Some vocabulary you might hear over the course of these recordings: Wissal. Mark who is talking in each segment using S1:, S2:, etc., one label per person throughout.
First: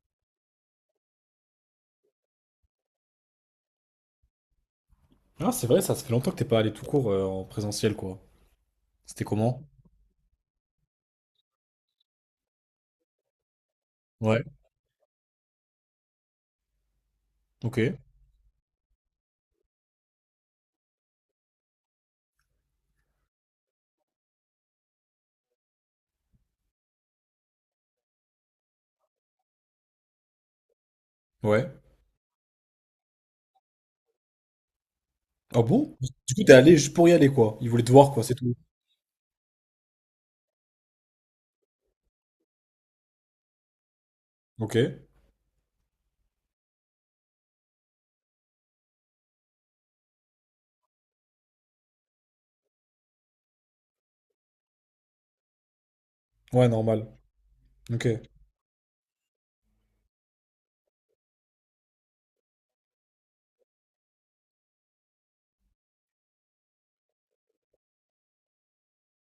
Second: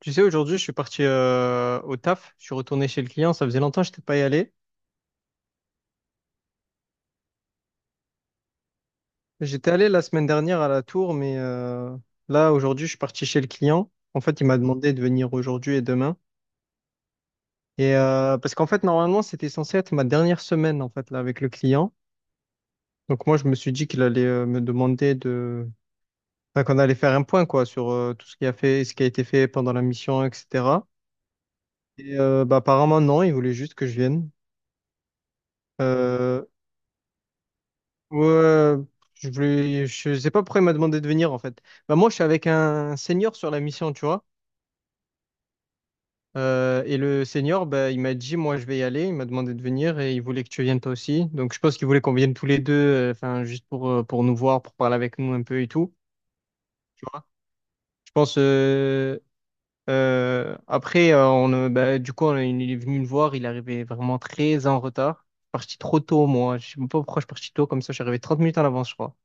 S1: Tu sais, aujourd'hui, je suis parti au taf. Je suis retourné chez le client. Ça faisait longtemps que je n'étais pas y allé.
S2: Ah, c'est vrai, ça fait longtemps que t'es pas allé tout court en présentiel, quoi. C'était comment?
S1: J'étais allé la semaine dernière à la tour, mais là, aujourd'hui, je suis parti chez le client. En fait,
S2: Ouais.
S1: il m'a demandé de venir aujourd'hui et demain.
S2: Ok.
S1: Parce qu'en fait, normalement, c'était censé être ma dernière semaine en fait là avec le client. Donc moi, je me suis dit qu'il allait me demander de, enfin, qu'on allait faire un point quoi sur tout ce qui a fait, ce qui a été fait pendant la mission, etc.
S2: Ouais.
S1: Bah, apparemment non, il voulait juste que je vienne.
S2: Ah bon? Du coup,
S1: Euh,
S2: t'es allé juste pour y aller, quoi. Ils voulaient te voir, quoi, c'est tout.
S1: Ouais, je voulais, je sais pas pourquoi il m'a demandé de venir en fait. Bah moi je suis avec un senior sur la mission, tu vois.
S2: Ok.
S1: Et le senior, bah, il m'a dit moi je vais y aller. Il m'a demandé de venir et il voulait que tu viennes toi aussi. Donc je pense qu'il voulait qu'on vienne tous les deux, enfin juste pour nous voir, pour parler avec nous un peu et tout.
S2: Ouais,
S1: Tu
S2: normal.
S1: vois.
S2: Ok.
S1: Je pense. Après on, bah, du coup il est venu me voir. Il arrivait vraiment très en retard. Je suis parti trop tôt moi. Je sais même pas pourquoi je suis parti tôt comme ça. Je suis arrivé 30 minutes en avance, je crois.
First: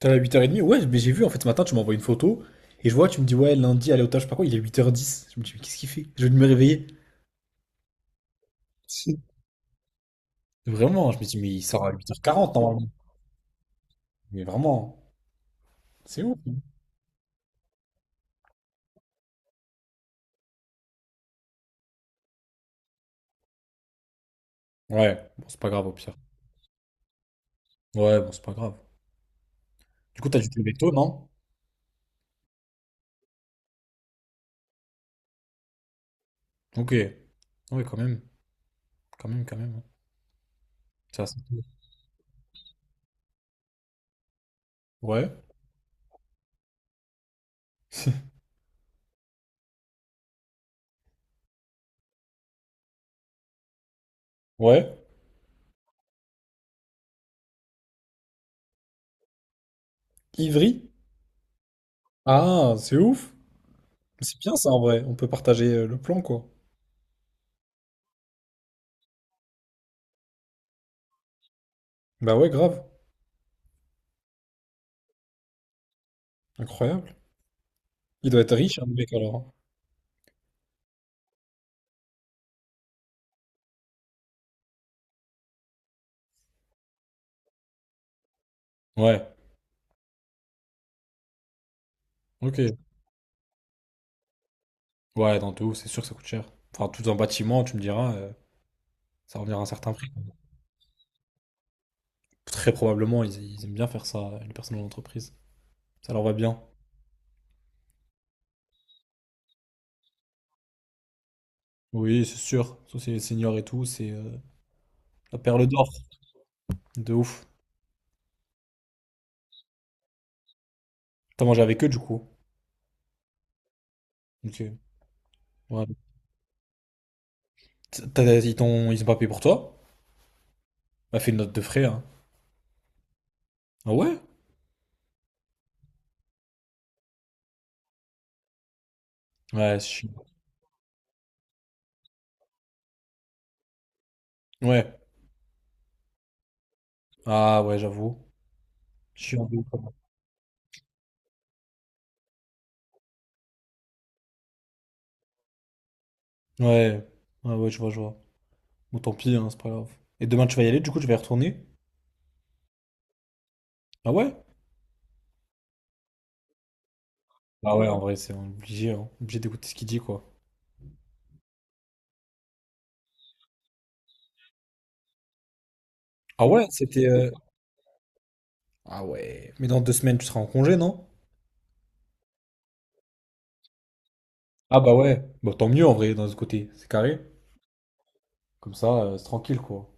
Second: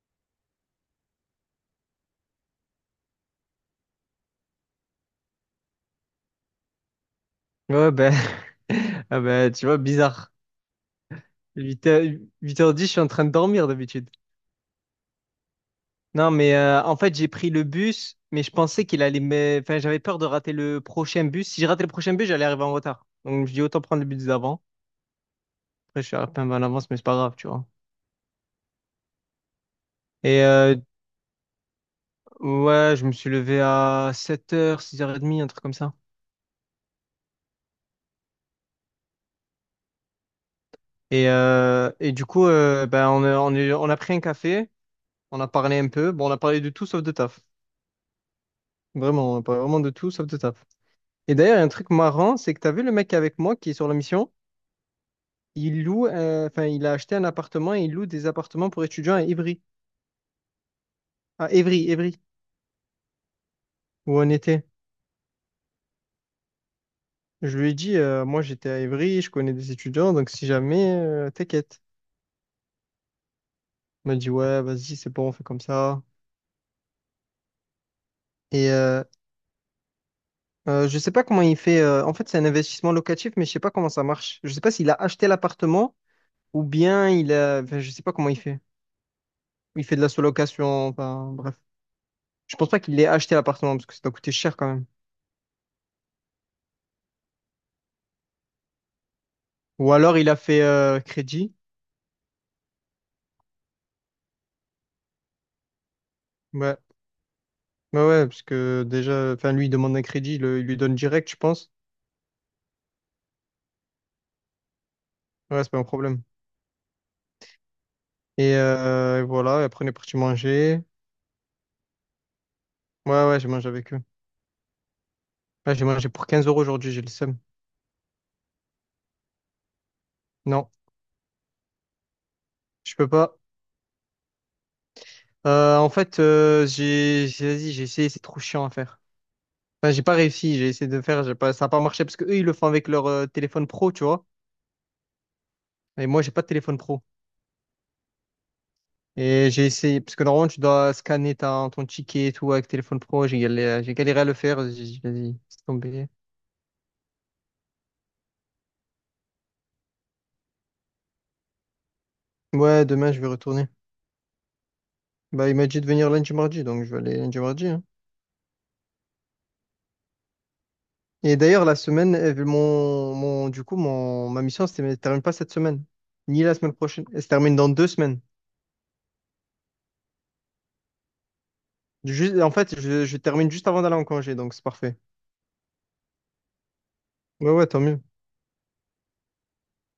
S2: T'es allé à 8h30? Ouais, mais j'ai vu, en fait, ce matin, tu m'envoies une photo, et je vois, tu me dis, ouais, lundi, aller au taf, je sais pas quoi, il est 8h10. Je me dis, mais qu'est-ce qu'il fait? Je vais me réveiller.
S1: Ouais, ben,
S2: Si.
S1: ah ben, tu vois, bizarre.
S2: Vraiment, je me dis, mais il sort
S1: Huit
S2: à
S1: heures,
S2: 8h40
S1: huit heures dix
S2: normalement.
S1: je suis en train de dormir d'habitude.
S2: Mais vraiment, c'est
S1: Non,
S2: ouf.
S1: mais en fait, j'ai pris le bus, mais je pensais qu'il allait me... Enfin, j'avais peur de rater le prochain bus. Si je ratais le prochain bus, j'allais arriver en retard. Donc, je dis autant prendre le bus d'avant.
S2: Ouais, bon, c'est pas grave, au
S1: Après, je
S2: pire.
S1: suis un peu en avance, mais c'est pas grave, tu vois.
S2: Ouais, bon, c'est pas grave. Du coup, t'as
S1: Et
S2: dû te lever
S1: euh,
S2: tôt, non?
S1: ouais, je me suis levé à 7 h, 6 h 30, un truc comme ça.
S2: Ok. Ouais, quand même. Quand même, quand même. Ouais. Ça, c'est-
S1: Et du coup, ben, on a pris un café,
S2: Ouais.
S1: on a parlé un peu. Bon, on a parlé de tout sauf de taf. Vraiment, on a parlé vraiment de tout sauf de taf. Et d'ailleurs, il y a un truc marrant, c'est que t'as vu le mec avec moi qui est sur la mission?
S2: Ouais.
S1: Il loue, enfin, il a acheté un appartement et il loue des appartements pour étudiants à Ivry.
S2: Ivry?
S1: À Évry,
S2: Ah, c'est ouf.
S1: où on
S2: C'est bien
S1: était.
S2: ça en vrai. On peut partager le plan, quoi.
S1: Je lui ai dit, moi j'étais à Évry, je connais des étudiants, donc si jamais, t'inquiète.
S2: Bah ouais, grave.
S1: Il m'a dit, ouais, vas-y, c'est bon, on fait comme ça.
S2: Incroyable. Il doit être
S1: Et
S2: riche, hein, le
S1: euh,
S2: mec, alors.
S1: je sais pas comment il fait. En fait, c'est un investissement locatif, mais je sais pas comment ça marche. Je sais pas s'il a acheté l'appartement ou bien il a. Enfin, je sais pas comment il fait.
S2: Ouais.
S1: Il fait de la sous-location, enfin, bref. Je
S2: Ok.
S1: pense pas qu'il ait acheté l'appartement parce que ça doit coûter cher quand même.
S2: Ouais, dans tout, c'est sûr que ça coûte cher. Enfin, tout un bâtiment, tu me diras, ça revient à un certain
S1: Ou
S2: prix.
S1: alors il a fait crédit.
S2: Très probablement, ils aiment bien faire ça, les personnes de l'entreprise. Ça leur va bien.
S1: Ouais. Ouais, ouais, parce que déjà, enfin, lui, il demande un crédit, il, il lui donne direct, je pense.
S2: Oui, c'est sûr. Ça, c'est les seniors et tout, c'est la
S1: Ouais,
S2: perle
S1: c'est pas un
S2: d'or.
S1: problème.
S2: De ouf.
S1: Et voilà, et après, on est parti manger.
S2: T'as mangé avec eux, du coup.
S1: Ouais, ouais, j'ai mangé avec eux.
S2: Ok.
S1: Ouais, j'ai
S2: Ouais.
S1: mangé pour 15 € aujourd'hui, j'ai le seum.
S2: Ils ont pas payé pour toi?
S1: Non,
S2: Bah, fais une note de frais, hein.
S1: je peux pas.
S2: Ah ouais?
S1: En fait, j'ai, vas-y, j'ai essayé, c'est trop chiant à faire.
S2: Ouais, c'est
S1: Enfin, j'ai pas
S2: chiant.
S1: réussi, j'ai essayé de faire, j'ai pas, ça a pas marché parce que eux, ils le font avec leur téléphone pro, tu vois.
S2: Ouais.
S1: Et moi, j'ai pas de téléphone pro.
S2: Ah ouais, j'avoue. Chiant
S1: Et
S2: de ouf,
S1: j'ai
S2: quand
S1: essayé, parce que normalement, tu dois scanner ta, ton ticket et tout avec téléphone pro. J'ai galéré à le faire. J'ai dit, vas-y, c'est tombé.
S2: même. Ouais. Ouais, ouais, je vois, je vois. Bon, tant pis, hein, c'est pas grave. Et demain, tu vas y aller, du coup, tu vas y retourner?
S1: Ouais, demain, je vais retourner.
S2: Ah ouais?
S1: Bah, il m'a dit de venir lundi, mardi, donc je vais aller lundi, mardi,
S2: Ah
S1: hein.
S2: ouais, en vrai, c'est obligé, hein. Obligé d'écouter ce qu'il dit, quoi.
S1: Et d'ailleurs, la semaine, elle- mon, du coup, mon, ma mission, elle ne termine pas cette semaine, ni
S2: Ah
S1: la
S2: ouais,
S1: semaine prochaine.
S2: c'était
S1: Elle se termine dans deux semaines.
S2: Ah ouais. Mais dans 2 semaines, tu seras en congé, non?
S1: Juste, en fait, je termine juste avant d'aller en congé, donc c'est
S2: Ah bah
S1: parfait.
S2: ouais. Bah tant mieux, en vrai, d'un autre côté. C'est carré.
S1: Ouais, ouais, tant mieux.
S2: Comme ça, c'est tranquille, quoi.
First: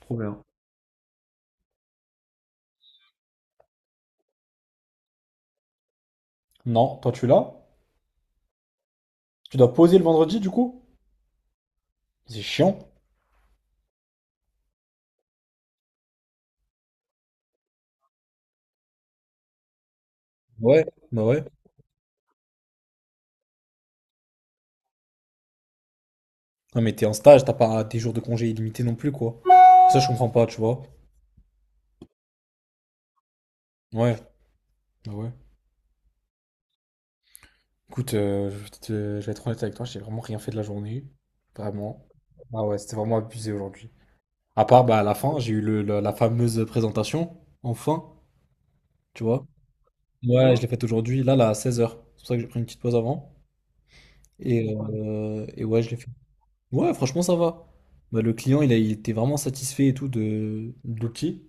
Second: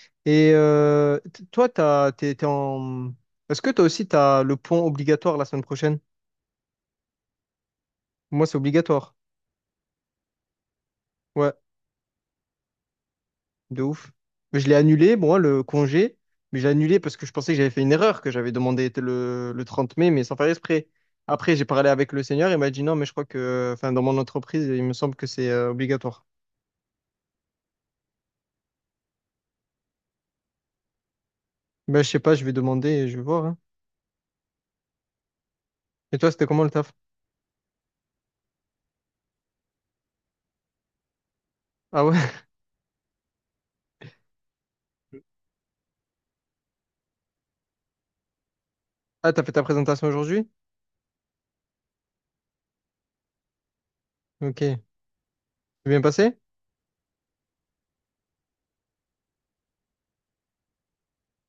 S2: Trop bien.
S1: Et toi, t'es en... Est-ce que toi aussi, t'as le point obligatoire la semaine prochaine?
S2: Non, toi, tu es là?
S1: Moi, c'est obligatoire.
S2: Tu dois poser le vendredi, du coup?
S1: Ouais.
S2: C'est chiant.
S1: De ouf. Mais je l'ai annulé, moi, le congé. Mais j'ai annulé parce que je pensais que j'avais fait une erreur, que j'avais demandé le 30 mai, mais sans faire
S2: Ouais.
S1: exprès.
S2: Bah ouais.
S1: Après, j'ai parlé avec le seigneur, il m'a dit non, mais je crois que, enfin, dans mon entreprise, il me semble que c'est obligatoire.
S2: Non, mais t'es en stage, t'as pas des jours de congé illimités non plus, quoi. Ça, je comprends pas, tu vois.
S1: Ben, je sais pas, je vais demander et je vais voir, hein.
S2: Ouais, bah ouais.
S1: Et toi, c'était comment le taf?
S2: Écoute, je vais être honnête avec toi, j'ai vraiment rien fait de la journée.
S1: Ah
S2: Vraiment.
S1: ouais?
S2: Ah ouais, c'était vraiment abusé aujourd'hui. À part, bah, à la fin, j'ai eu la fameuse présentation, enfin, tu
S1: Ah, t'as
S2: vois.
S1: fait ta présentation aujourd'hui?
S2: Ouais, je l'ai faite aujourd'hui, là, là, à 16h. C'est pour ça que j'ai pris une petite pause avant.
S1: Ok.
S2: Et,
S1: C'est
S2: euh, et ouais, je l'ai
S1: bien
S2: fait.
S1: passé?
S2: Ouais, franchement, ça va. Bah, le client, il était vraiment satisfait et tout de l'outil.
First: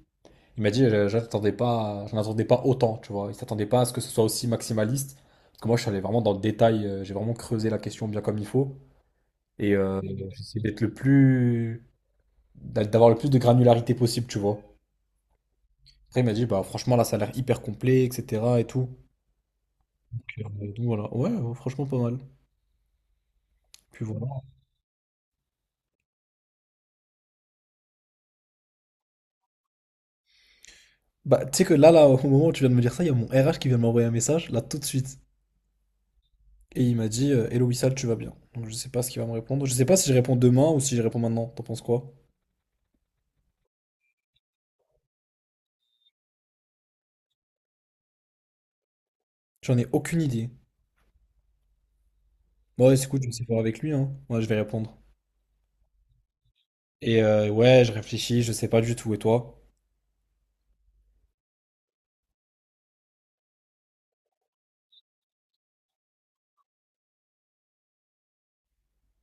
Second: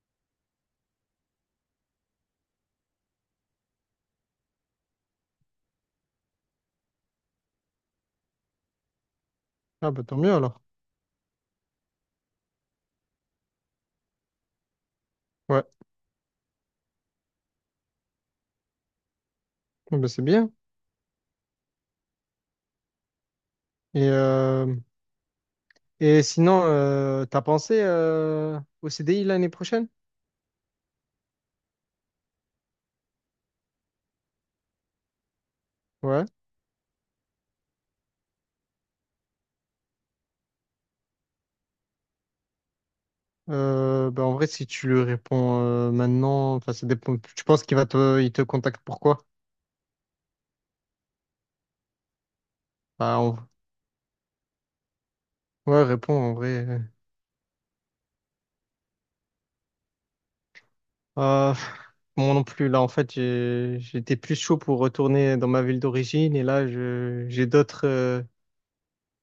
S2: Il m'a dit, j'en attendais pas autant, tu vois. Il s'attendait pas à ce que ce soit aussi maximaliste. Parce que moi, je suis allé vraiment dans le détail, j'ai vraiment creusé la question bien comme il faut.
S1: Ah, bah tant mieux
S2: J'ai
S1: alors.
S2: essayé d'être le plus, d'avoir le plus de granularité possible, tu vois.
S1: Ouais.
S2: Après, il m'a dit, bah franchement, là, ça a l'air hyper complet, etc. et tout.
S1: Ah, bah, c'est
S2: Donc,
S1: bien.
S2: euh, donc voilà, ouais, ouais, franchement, pas mal.
S1: Et,
S2: Puis voilà.
S1: euh, et sinon, t'as pensé au CDI l'année prochaine?
S2: Bah, tu sais que là, là, au moment où tu viens de me dire ça, il y a mon RH qui vient de m'envoyer un message, là, tout de suite.
S1: Ouais.
S2: Et il m'a dit, Hello Wissal, tu vas bien. Donc, je sais pas ce qu'il va me répondre. Je sais pas si je réponds demain ou si je réponds maintenant. T'en penses quoi?
S1: Bah, en vrai, si tu lui réponds maintenant, enfin, ça dépend. Tu penses qu'il va te, il te contacte pourquoi?
S2: J'en ai aucune idée. Bon, ouais, c'est cool,
S1: Bah,
S2: je vais essayer de
S1: en-
S2: voir avec lui, hein. Moi, je vais répondre.
S1: ouais, réponds en vrai.
S2: Ouais, je réfléchis, je sais pas du tout. Et toi?
S1: Euh, moi non plus. Là, en fait, j'étais plus chaud pour retourner dans ma ville d'origine et là,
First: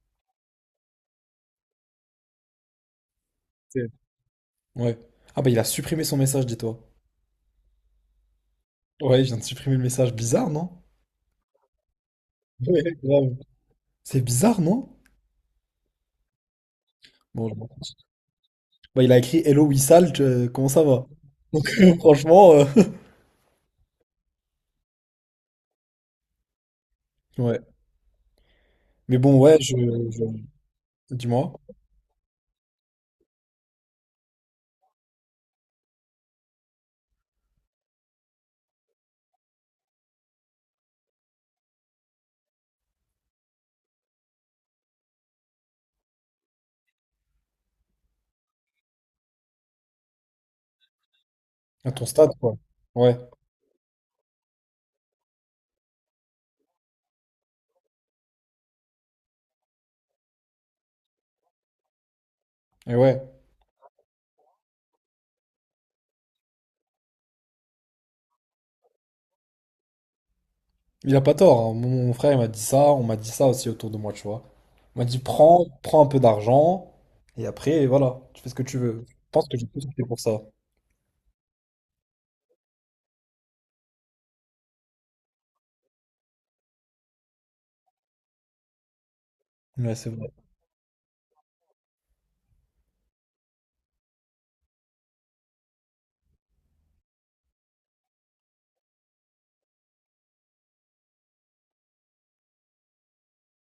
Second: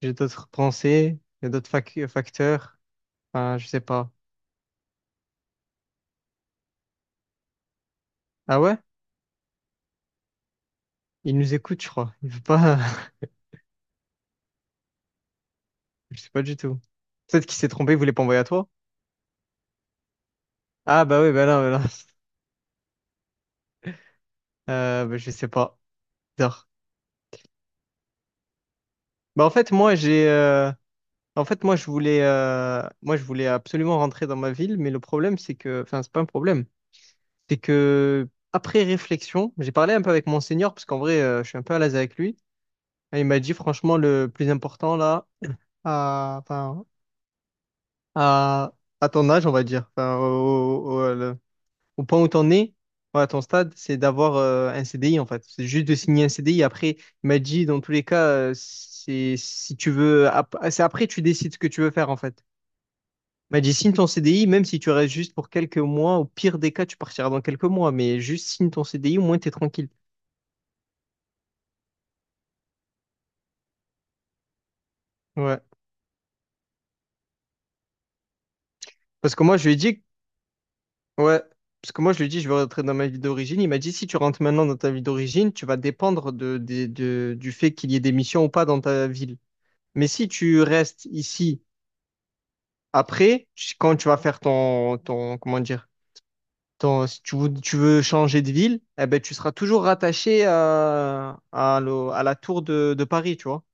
S1: j'ai d'autres pensées, j'ai d'autres facteurs. Enfin, je sais
S2: C'est-
S1: pas.
S2: Ouais. Ah bah, il a supprimé son message, dis-toi.
S1: Ah ouais?
S2: Ouais, il vient de supprimer le message. Bizarre, non?
S1: Il nous écoute, je crois. Il veut pas.
S2: Ouais, grave. C'est bizarre, non?
S1: Je sais pas du tout. Peut-être
S2: Bon, je
S1: qu'il s'est
S2: m'en
S1: trompé,
S2: fiche.
S1: il voulait pas envoyer à toi.
S2: Bah, il a écrit Hello Wissal, comment ça
S1: Ah
S2: va?
S1: bah oui, bah
S2: Donc,
S1: là, bah
S2: franchement,
S1: là. Bah, je sais pas. Bizarre.
S2: ouais. Mais bon,
S1: Bah en
S2: ouais,
S1: fait, moi j'ai
S2: je-
S1: euh, En
S2: Dis-moi.
S1: fait, moi, je voulais, je voulais absolument rentrer dans ma ville, mais le problème, c'est que, enfin, c'est pas un problème, c'est que après réflexion, j'ai parlé un peu avec mon senior parce qu'en vrai, je suis un peu à l'aise avec lui. Et il m'a dit, franchement, le plus important là, à, enfin, à, à ton âge, on va dire, enfin, au- au- le-
S2: À
S1: au
S2: ton
S1: point où
S2: stade,
S1: t'en
S2: quoi.
S1: es,
S2: Ouais.
S1: ouais, à ton stade, c'est d'avoir un CDI en fait. C'est juste de signer un CDI. Après, il m'a dit, dans tous les cas, c'est si tu veux, c'est après tu décides ce que tu veux faire en fait.
S2: Et ouais.
S1: M'a dit, signe ton CDI, même si tu restes juste pour quelques mois, au pire des cas, tu partiras dans quelques mois, mais juste signe ton CDI, au moins t'es tranquille.
S2: Il a pas tort, hein. Mon frère il m'a dit ça, on m'a dit ça aussi autour de moi, tu vois. On m'a dit
S1: Ouais.
S2: prends, prends un peu d'argent, et après, voilà, tu fais ce que tu veux. Je
S1: Parce que
S2: pense que
S1: moi, je
S2: j'ai
S1: lui ai
S2: plus opté
S1: dit,
S2: pour ça.
S1: ouais, parce que moi, je lui ai dit, je vais rentrer dans ma vie d'origine. Il m'a dit, si tu rentres maintenant dans ta vie d'origine, tu vas dépendre de, du fait qu'il y ait des missions ou pas dans ta ville.
S2: Ouais,
S1: Mais
S2: c'est
S1: si
S2: vrai.
S1: tu restes ici après, quand tu vas faire ton, ton, comment dire, ton, si tu veux, tu veux changer de ville, eh ben, tu seras toujours rattaché à, à la tour de Paris, tu vois.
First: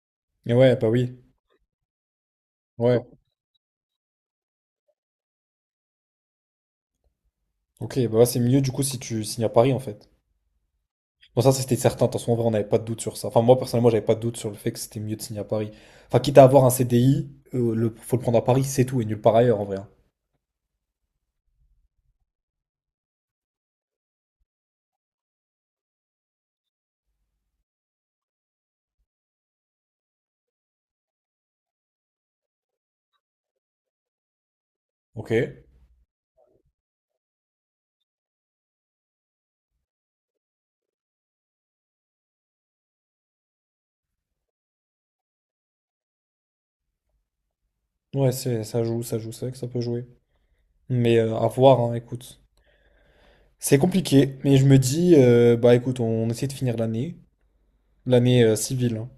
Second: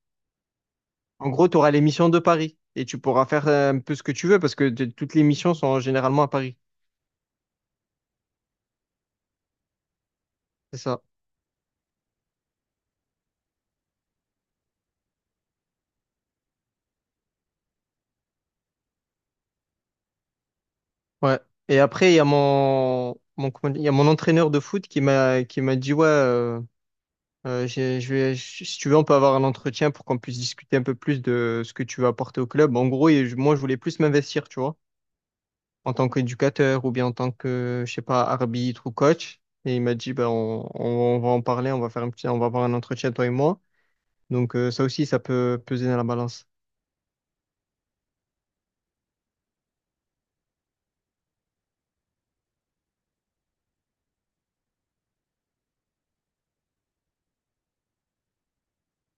S2: Et ouais, bah oui.
S1: En gros, tu auras les missions de Paris et tu
S2: Ouais.
S1: pourras faire un peu ce que tu veux parce que toutes les missions sont généralement à Paris.
S2: Ok, bah ouais, c'est mieux du coup si tu signes à Paris en fait.
S1: C'est ça.
S2: Bon, ça, c'était certain, de toute en vrai, on n'avait pas de doute sur ça. Enfin, moi personnellement, j'avais pas de doute sur le fait que c'était mieux de signer à Paris. Enfin, quitte à avoir un C CDI, faut le prendre à Paris, c'est tout, et nulle part ailleurs en vrai, hein.
S1: Ouais. Et après, il y a mon, mon, comment dire, il y a mon entraîneur de foot qui m'a dit, ouais, si tu veux, on peut avoir un entretien pour qu'on puisse discuter un peu plus de ce que tu veux apporter au club. En gros, moi, je voulais plus m'investir, tu vois,
S2: Ok.
S1: en tant qu'éducateur ou bien en tant que, je sais pas, arbitre ou coach. Et il m'a dit, ben, on va en parler, on va faire un petit, on va avoir un entretien, toi et moi. Donc, ça aussi, ça peut peser dans la balance.
S2: Ouais, ça joue, c'est vrai que ça peut jouer. Mais à voir, hein, écoute. C'est compliqué, mais je me dis, bah écoute, on essaie de finir l'année civile, hein,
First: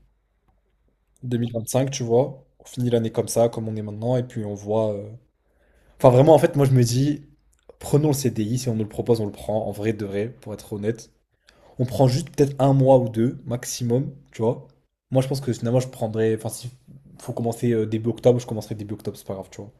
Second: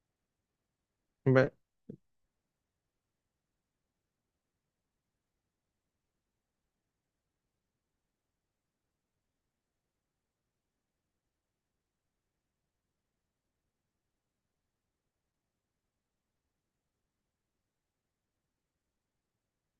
S1: Ouais,
S2: 2025, tu vois. On finit l'année comme ça, comme on est maintenant, et puis on voit. Enfin, vraiment, en fait, moi je me dis, prenons le CDI, si on nous le propose, on le prend, en vrai de vrai, pour être honnête. On prend juste peut-être un mois ou deux, maximum, tu vois. Moi je pense que finalement, je prendrais. Enfin, si faut commencer début octobre, je commencerai début octobre, c'est pas grave, tu vois.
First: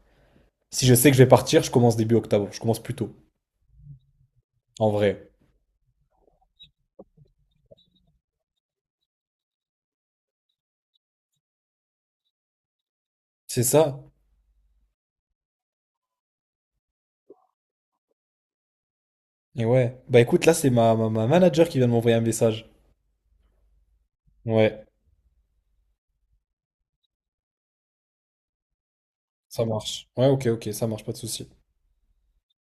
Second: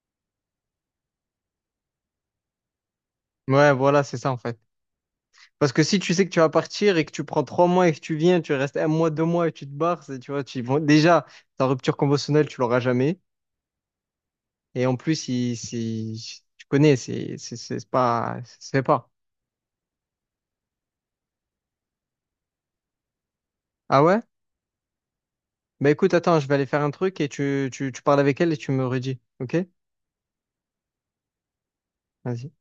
S2: Si je sais que je vais partir, je commence début octobre, je commence plus tôt,
S1: ouais, voilà, c'est ça en fait.
S2: en vrai.
S1: Parce que si tu sais que tu vas partir et que tu prends trois mois et que tu viens, tu restes un mois, deux mois et tu te barres, tu vois, tu, bon, déjà, ta rupture conventionnelle, tu l'auras jamais.
S2: C'est ça.
S1: Et en plus, il, si si, tu connais, c'est pas. C'est pas.
S2: Et ouais. Bah écoute, là, c'est ma manager qui vient de m'envoyer un message.
S1: Ah ouais?
S2: Ouais,
S1: Bah écoute, attends, je vais aller faire un truc et tu parles avec elle et tu me redis. Ok?
S2: ça marche. Ouais, ok, ok, ça marche, pas de souci.
S1: Vas-y.